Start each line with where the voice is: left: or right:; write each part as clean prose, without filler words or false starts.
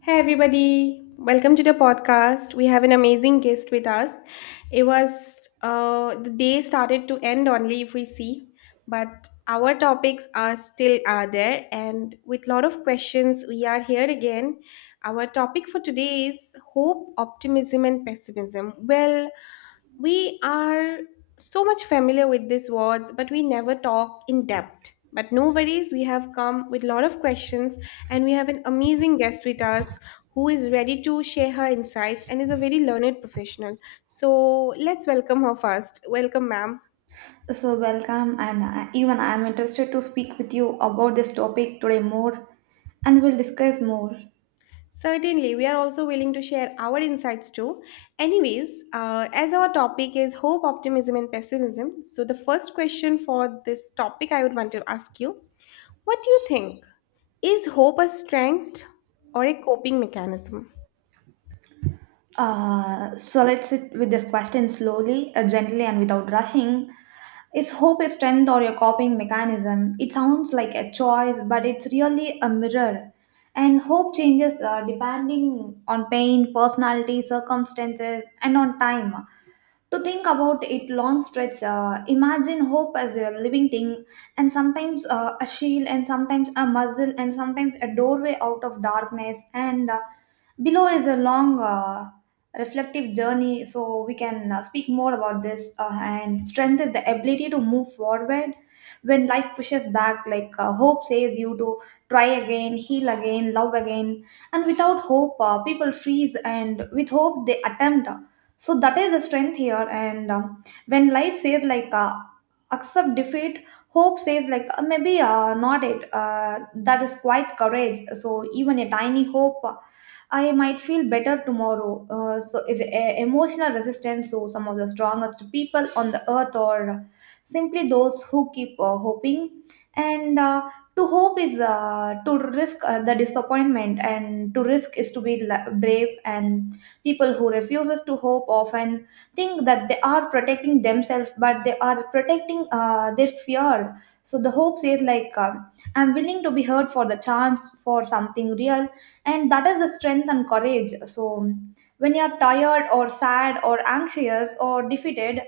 left: Hey everybody, welcome to the podcast. We have an amazing guest with us. It was the day started to end only if we see, but our topics are still are there, and with lot of questions, we are here again. Our topic for today is hope, optimism, and pessimism. Well, we are so much familiar with these words, but we never talk in depth. But no worries, we have come with a lot of questions and we have an amazing guest with us who is ready to share her insights and is a very learned professional. So let's welcome her first. Welcome, ma'am.
right: So, welcome, and I, even I'm interested to speak with you about this topic today more, and we'll discuss more.
left: Certainly, we are also willing to share our insights too. Anyways, as our topic is hope, optimism, and pessimism, so the first question for this topic I would want to ask you, what do you think? Is hope a strength or a coping mechanism?
right: Let's sit with this question slowly, gently, and without rushing. Is hope a strength or a coping mechanism? It sounds like a choice, but it's really a mirror. And hope changes depending on pain, personality, circumstances, and on time. To think about it long stretch, imagine hope as a living thing, and sometimes a shield, and sometimes a muzzle, and sometimes a doorway out of darkness. And Below is a long reflective journey, so we can speak more about this. And strength is the ability to move forward when life pushes back, like hope says you to try again, heal again, love again. And without hope, people freeze, and with hope, they attempt so that is the strength here, and when life says like accept defeat, hope says like maybe not it, that is quite courage. So even a tiny hope, I might feel better tomorrow, so is emotional resistance. So some of the strongest people on the earth or simply those who keep hoping. And To hope is to risk the disappointment, and to risk is to be brave. And people who refuses to hope often think that they are protecting themselves, but they are protecting their fear. So the hope says like, "I'm willing to be heard for the chance for something real," and that is the strength and courage. So when you are tired or sad or anxious or defeated,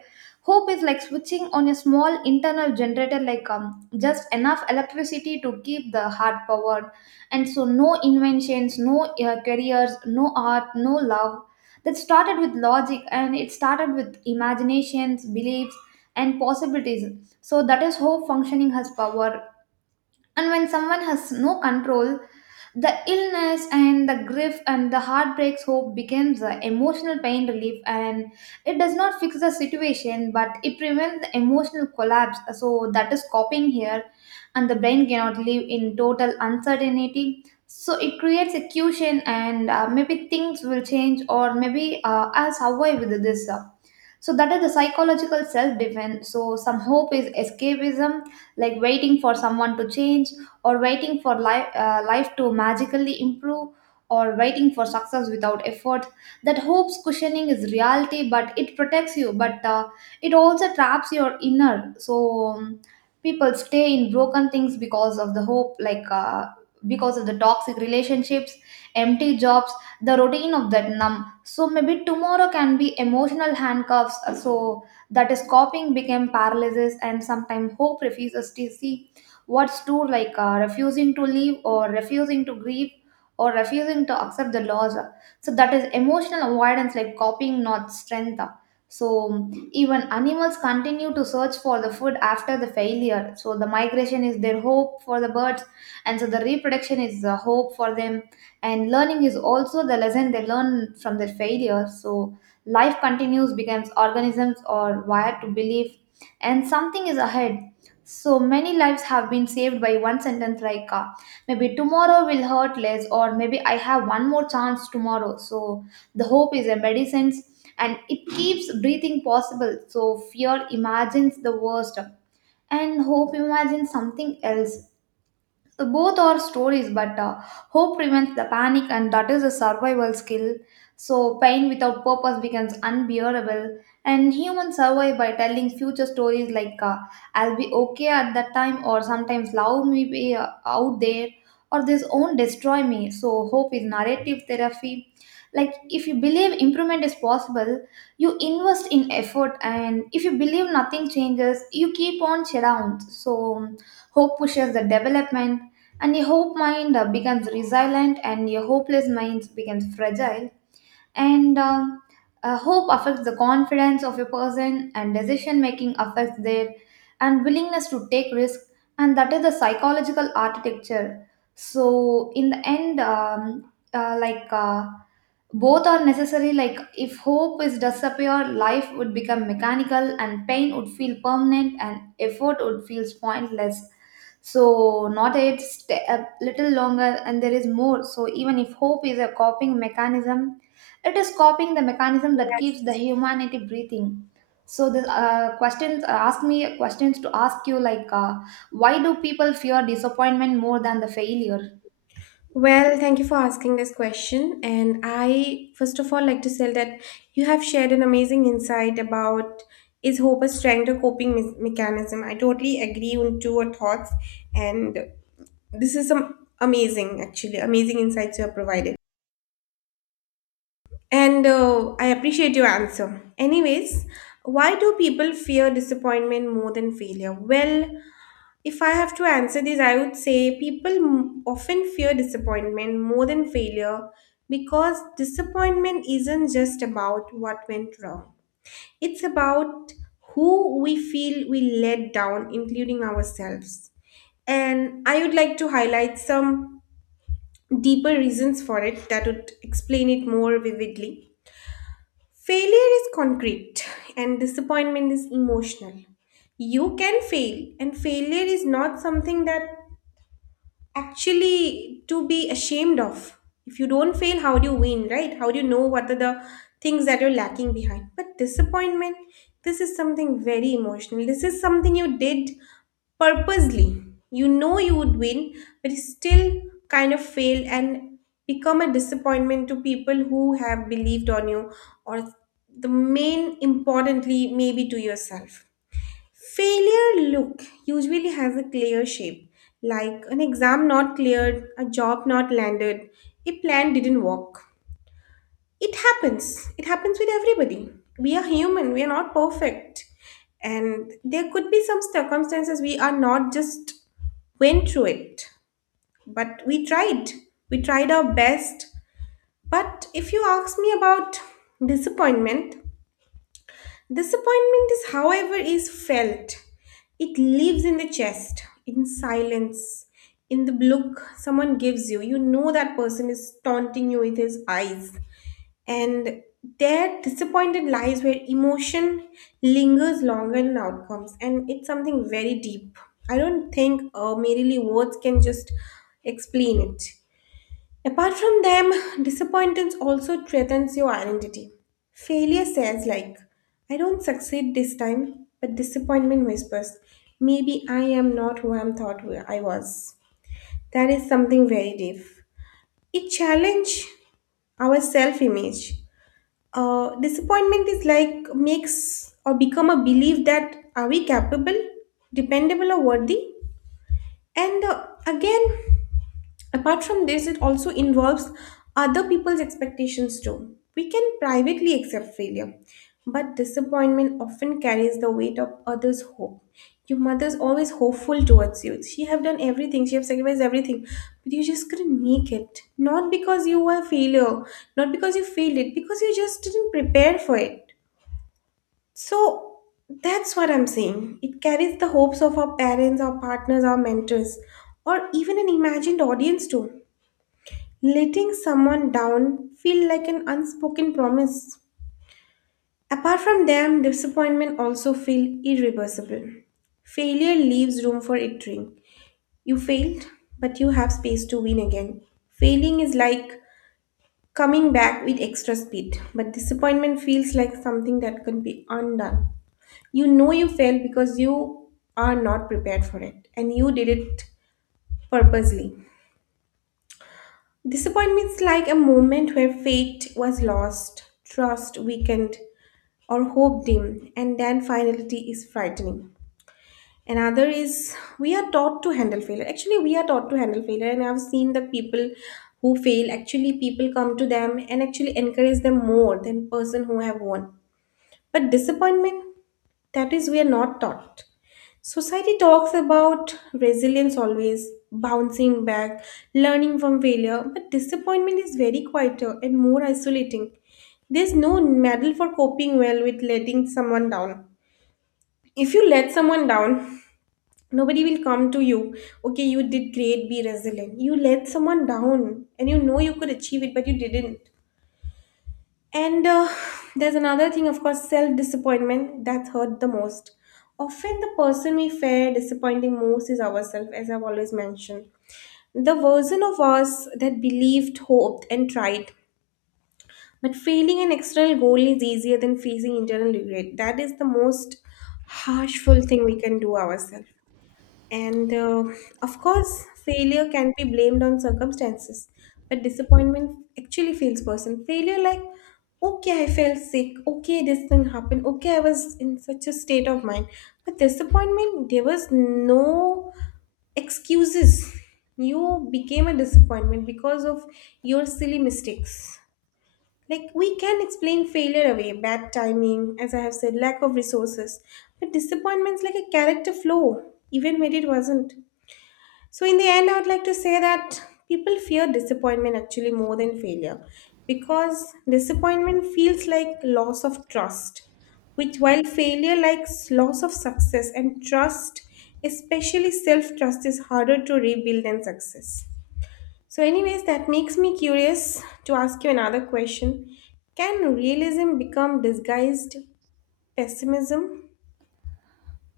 right: hope is like switching on a small internal generator, like just enough electricity to keep the heart powered. And so no inventions, no careers, no art, no love that started with logic, and it started with imaginations, beliefs, and possibilities. So that is how functioning has power. And when someone has no control, the illness and the grief and the heartbreaks, hope becomes a emotional pain relief, and it does not fix the situation, but it prevents the emotional collapse. So that is coping here. And the brain cannot live in total uncertainty, so it creates a cushion. And maybe things will change, or maybe I'll survive with this. So that is the psychological self defense. So some hope is escapism, like waiting for someone to change, or waiting for life to magically improve, or waiting for success without effort. That hope's cushioning is reality, but it protects you, but it also traps your inner. So um, people stay in broken things because of the hope, like because of the toxic relationships, empty jobs, the routine of that numb. So maybe tomorrow can be emotional handcuffs. So that is copying became paralysis, and sometimes hope refuses to see what's true, like refusing to leave, or refusing to grieve, or refusing to accept the loss. So that is emotional avoidance, like copying, not strength. So even animals continue to search for the food after the failure. So the migration is their hope for the birds, and so the reproduction is the hope for them, and learning is also the lesson they learn from their failure. So life continues becomes organisms are wired to believe, and something is ahead. So many lives have been saved by one sentence, like maybe tomorrow will hurt less, or maybe I have one more chance tomorrow. So the hope is a medicine, and it keeps breathing possible. So fear imagines the worst and hope imagines something else. So both are stories, but hope prevents the panic, and that is a survival skill. So pain without purpose becomes unbearable, and humans survive by telling future stories, like I'll be okay at that time, or sometimes love me be, out there, or this won't destroy me. So hope is narrative therapy, like if you believe improvement is possible, you invest in effort, and if you believe nothing changes, you keep on shut down. So hope pushes the development, and a hope mind becomes resilient, and a hopeless mind becomes fragile. And Hope affects the confidence of a person, and decision making affects their and willingness to take risk, and that is the psychological architecture. So in the end, both are necessary. Like if hope is disappear, life would become mechanical, and pain would feel permanent, and effort would feel pointless. So not it stay a little longer, and there is more. So even if hope is a coping mechanism, it is copying the mechanism that keeps the humanity breathing. So the questions ask me questions to ask you like why do people fear disappointment more than the failure?
left: Well, thank you for asking this question. And I, first of all, like to say that you have shared an amazing insight about is hope a strength or mechanism. I totally agree on to your thoughts, and this is some amazing, actually, amazing insights you have provided. And I appreciate your answer. Anyways, why do people fear disappointment more than failure? Well, if I have to answer this, I would say people often fear disappointment more than failure because disappointment isn't just about what went wrong. It's about who we feel we let down, including ourselves. And I would like to highlight some deeper reasons for it that would explain it more vividly. Failure is concrete and disappointment is emotional. You can fail and failure is not something that actually to be ashamed of. If you don't fail, how do you win, right? How do you know what are the things that you're lacking behind? But disappointment, this is something very emotional. This is something you did purposely. You know you would win, but you still kind of fail and become a disappointment to people who have believed on you, or the main importantly, maybe to yourself. Failure look usually has a clear shape, like an exam not cleared, a job not landed, a plan didn't work. It happens. It happens with everybody. We are human, we are not perfect. And there could be some circumstances we are not just went through it, but we tried. We tried our best. But if you ask me about disappointment, disappointment is, however, is felt. It lives in the chest, in silence, in the look someone gives you. You know that person is taunting you with his eyes. And there, disappointed lies where emotion lingers longer than outcomes. And it's something very deep. I don't think merely words can just explain it. Apart from them, disappointments also threatens your identity. Failure says like, I don't succeed this time, but disappointment whispers, maybe I am not who I thought I was. That is something very deep. It challenge our self-image. Disappointment is like makes or become a belief that are we capable, dependable or worthy? And again, apart from this, it also involves other people's expectations too. We can privately accept failure, but disappointment often carries the weight of others' hope. Your mother's always hopeful towards you. She have done everything, she have sacrificed everything, but you just couldn't make it. Not because you were a failure, not because you failed it, because you just didn't prepare for it. So that's what I'm saying. It carries the hopes of our parents, our partners, our mentors, or even an imagined audience too. Letting someone down feel like an unspoken promise. Apart from them, disappointment also feels irreversible. Failure leaves room for itering. You failed, but you have space to win again. Failing is like coming back with extra speed, but disappointment feels like something that can be undone. You know you failed because you are not prepared for it and you did it purposely. Disappointment's like a moment where fate was lost, trust weakened, or hope dimmed, and then finality is frightening. Another is we are taught to handle failure. Actually, we are taught to handle failure, and I've seen the people who fail. Actually, people come to them and actually encourage them more than person who have won. But disappointment, that is we are not taught. Society talks about resilience always, bouncing back, learning from failure, but disappointment is very quieter and more isolating. There's no medal for coping well with letting someone down. If you let someone down, nobody will come to you. Okay, you did great, be resilient. You let someone down and you know you could achieve it, but you didn't. And there's another thing, of course, self disappointment that hurt the most. Often, the person we fear disappointing most is ourselves, as I've always mentioned. The version of us that believed, hoped, and tried. But failing an external goal is easier than facing internal regret. That is the most harshful thing we can do ourselves. And of course, failure can be blamed on circumstances, but disappointment actually feels person. Failure, like, okay, I felt sick, okay, this thing happened, okay, I was in such a state of mind. But disappointment, there was no excuses. You became a disappointment because of your silly mistakes. Like, we can explain failure away, bad timing, as I have said, lack of resources. But disappointment's like a character flaw, even when it wasn't. So, in the end, I would like to say that people fear disappointment actually more than failure because disappointment feels like loss of trust, which while failure likes loss of success and trust, especially self trust, is harder to rebuild than success. So, anyways, that makes me curious to ask you another question. Can realism become disguised pessimism?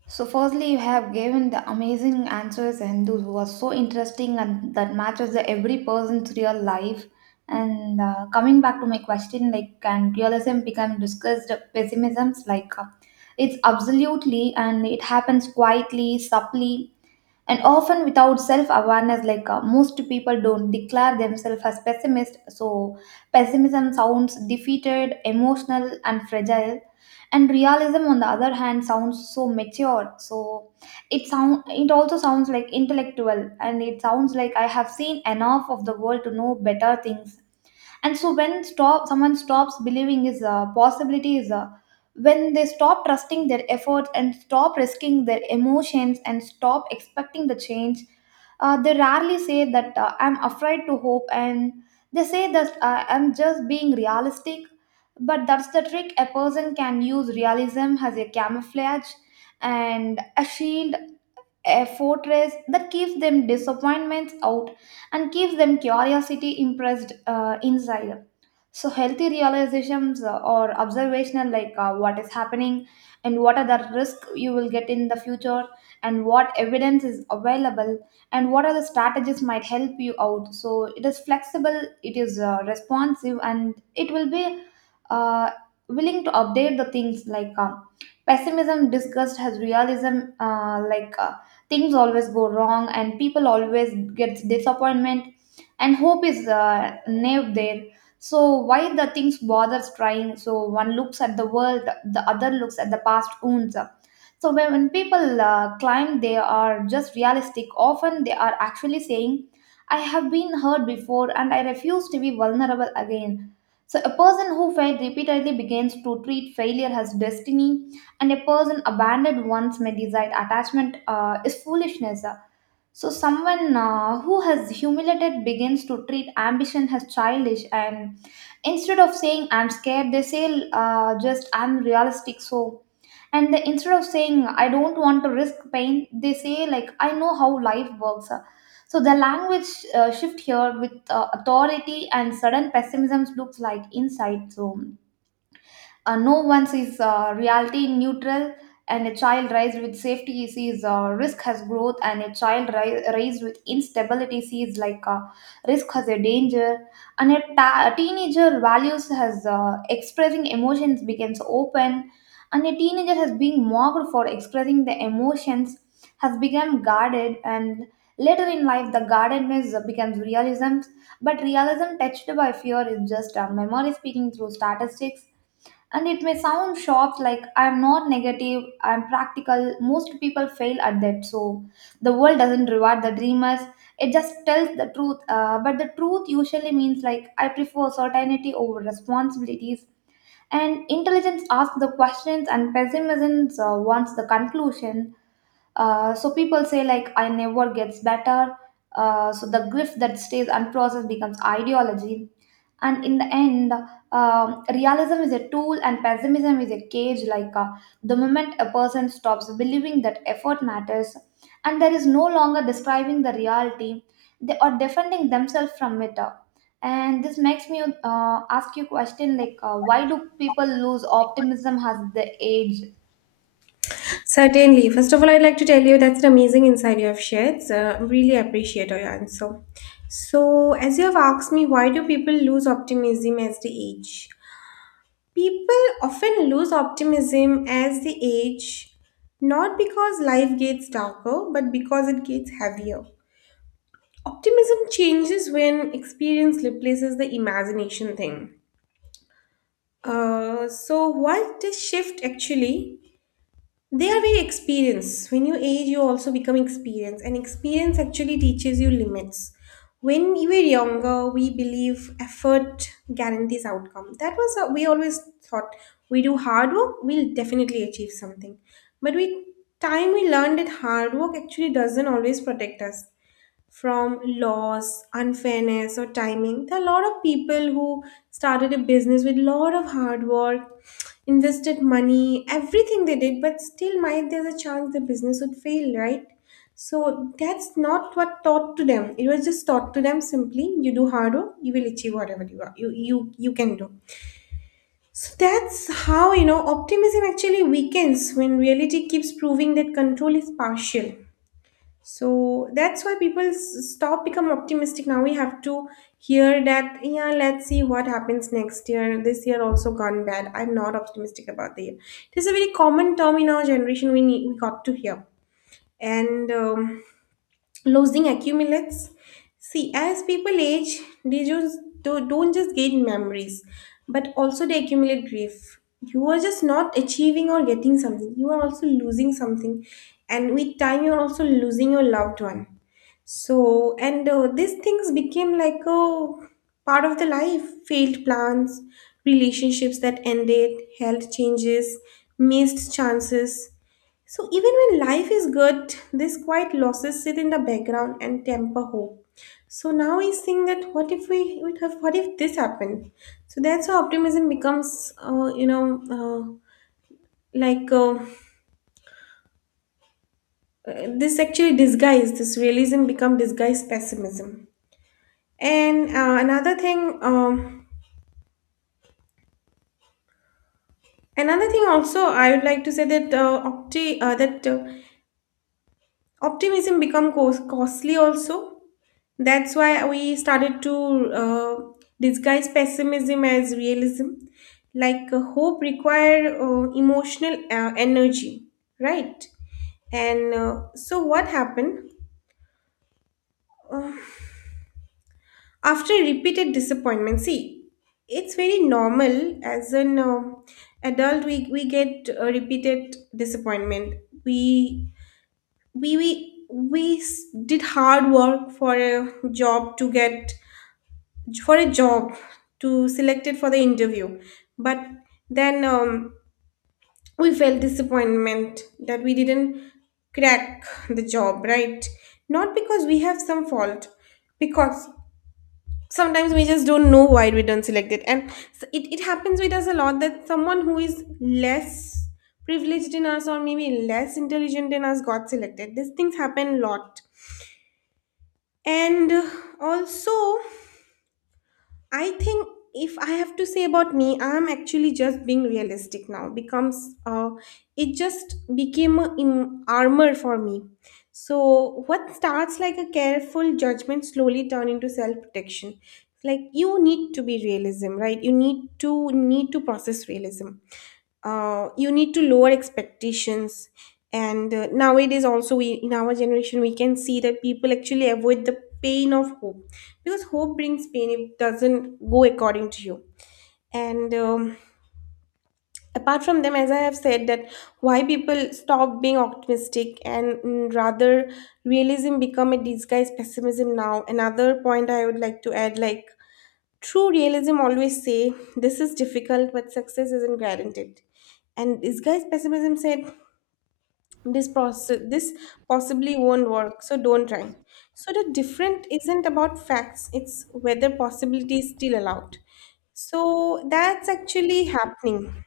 right: So firstly, you have given the amazing answers, and those was so interesting, and that matches the every person's real life. And Coming back to my question, like can realism become discussed pessimisms? Like it's absolutely, and it happens quietly, subtly, and often without self awareness, like most people don't declare themselves as pessimist. So pessimism sounds defeated emotional and fragile, and realism on the other hand sounds so mature. So it also sounds like intellectual, and it sounds like I have seen enough of the world to know better things. And so when stop someone stops believing is a possibility is a when they stop trusting their efforts and stop risking their emotions and stop expecting the change, they rarely say that, I'm afraid to hope. And they say that, I'm just being realistic. But that's the trick. A person can use realism as a camouflage and a shield, a fortress that keeps them disappointments out and keeps them curiosity impressed inside. So healthy realizations or observational, like what is happening and what are the risks you will get in the future and what evidence is available and what are the strategies might help you out. So it is flexible, it is responsive, and it will be uh, willing to update the things like pessimism discussed has realism, like things always go wrong, and people always gets disappointment, and hope is naive there. So why the things bothers trying? So one looks at the world, the other looks at the past wounds. So when people claim they are just realistic, often they are actually saying, "I have been hurt before, and I refuse to be vulnerable again." So a person who failed repeatedly begins to treat failure as destiny, and a person abandoned once may decide attachment is foolishness. So, someone who has humiliated begins to treat ambition as childish, and instead of saying "I'm scared," they say just "I'm realistic." So, and they, instead of saying "I don't want to risk pain," they say like "I know how life works." So, the language shift here with authority, and sudden pessimism looks like insight. So, no one sees reality neutral, and a child raised with safety sees risk has growth, and a child raised with instability sees like risk has a danger, and a teenager values has expressing emotions becomes open, and a teenager has been mocked for expressing the emotions has become guarded, and later in life the guardedness becomes realism. But realism touched by fear is just a memory speaking through statistics, and it may sound sharp, like I'm not negative, I'm practical. Most people fail at that. So the world doesn't reward the dreamers. It just tells the truth. But the truth usually means like I prefer certainty over responsibilities. And intelligence asks the questions, and pessimism wants the conclusion. So people say like I never gets better. So the grief that stays unprocessed becomes ideology. And in the end, realism is a tool and pessimism is a cage, like the moment a person stops believing that effort matters, and there is no longer describing the reality, they are defending themselves from it. And this makes me ask you a question like why do people lose optimism as they age?
left: Certainly. First of all, I'd like to tell you that's an amazing insight you have shared. So, really appreciate your answer. So, as you have asked me, why do people lose optimism as they age? People often lose optimism as they age, not because life gets darker, but because it gets heavier. Optimism changes when experience replaces the imagination thing. What this shift actually there we experience. When you age, you also become experienced, and experience actually teaches you limits. When we were younger, we believe effort guarantees outcome. That was a, we always thought we do hard work, we'll definitely achieve something. But with time, we learned that hard work actually doesn't always protect us from laws, unfairness, or timing. There are a lot of people who started a business with a lot of hard work, invested money, everything they did, but still might there's a chance the business would fail, right? So that's not what taught to them. It was just taught to them simply you do hard work, you will achieve whatever you are you you, you can do. So that's how you know optimism actually weakens when reality keeps proving that control is partial. So that's why people stop become optimistic. Now we have to hear that, yeah, let's see what happens next year. This year also gone bad. I'm not optimistic about the year. It is a very common term in our generation we need, we got to hear. And losing accumulates. See, as people age, they just don't just gain memories, but also they accumulate grief. You are just not achieving or getting something. You are also losing something, and with time, you are also losing your loved one. So, and these things became like a part of the life failed plans, relationships that ended, health changes, missed chances. So even when life is good, these quiet losses sit in the background and temper hope. So now I think that what if we would have, what if this happened? So that's how optimism becomes, uh, like uh, uh, this actually disguise, this realism become disguised pessimism. And another thing also, I would like to say that optimism become costly also. That's why we started to disguise pessimism as realism. Hope require emotional energy, right? And so what happened? Uh, after repeated disappointment, see, it's very normal as an adult. We get repeated disappointment. We did hard work for a job to get, for a job to select it for the interview, but then we felt disappointment that we didn't crack the job, right? Not because we have some fault, because sometimes we just don't know why we don't select it and it, it happens with us a lot that someone who is less privileged in us or maybe less intelligent in us got selected. These things happen a lot. And also I think if I have to say about me, I'm actually just being realistic now. Becomes it just became a in armor for me. So what starts like a careful judgment slowly turn into self protection. Like you need to be realism, right? You need to need to process realism, you need to lower expectations. And nowadays also we in our generation we can see that people actually avoid the pain of hope because hope brings pain if it doesn't go according to you. And apart from them as I have said that why people stop being optimistic and rather realism become a disguised pessimism. Now another point I would like to add, like true realism always say this is difficult but success isn't guaranteed, and disguised pessimism said this process this possibly won't work so don't try. So the different isn't about facts, it's whether possibility is still allowed. So that's actually happening.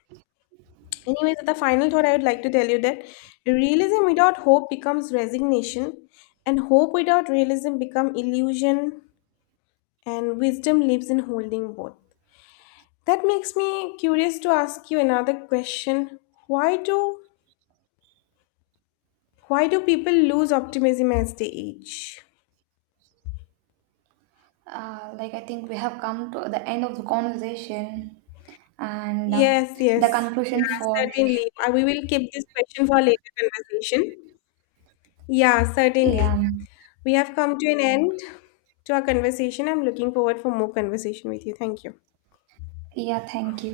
left: Anyways, the final thought I would like to tell you that realism without hope becomes resignation and hope without realism become illusion, and wisdom lives in holding both. That makes me curious to ask you another question. why do why do people lose optimism as they age?
right: Like I think we have come to the end of the conversation, and
left: Yes,
right: the
left: yes.
right: conclusion
left: Yeah,
right: for,
left: certainly. I- we will keep this question for later conversation. Yeah, certainly.
right: yeah,
left: We have come to an end to our conversation. I'm looking forward for more conversation with you. Thank you.
right: yeah, thank you.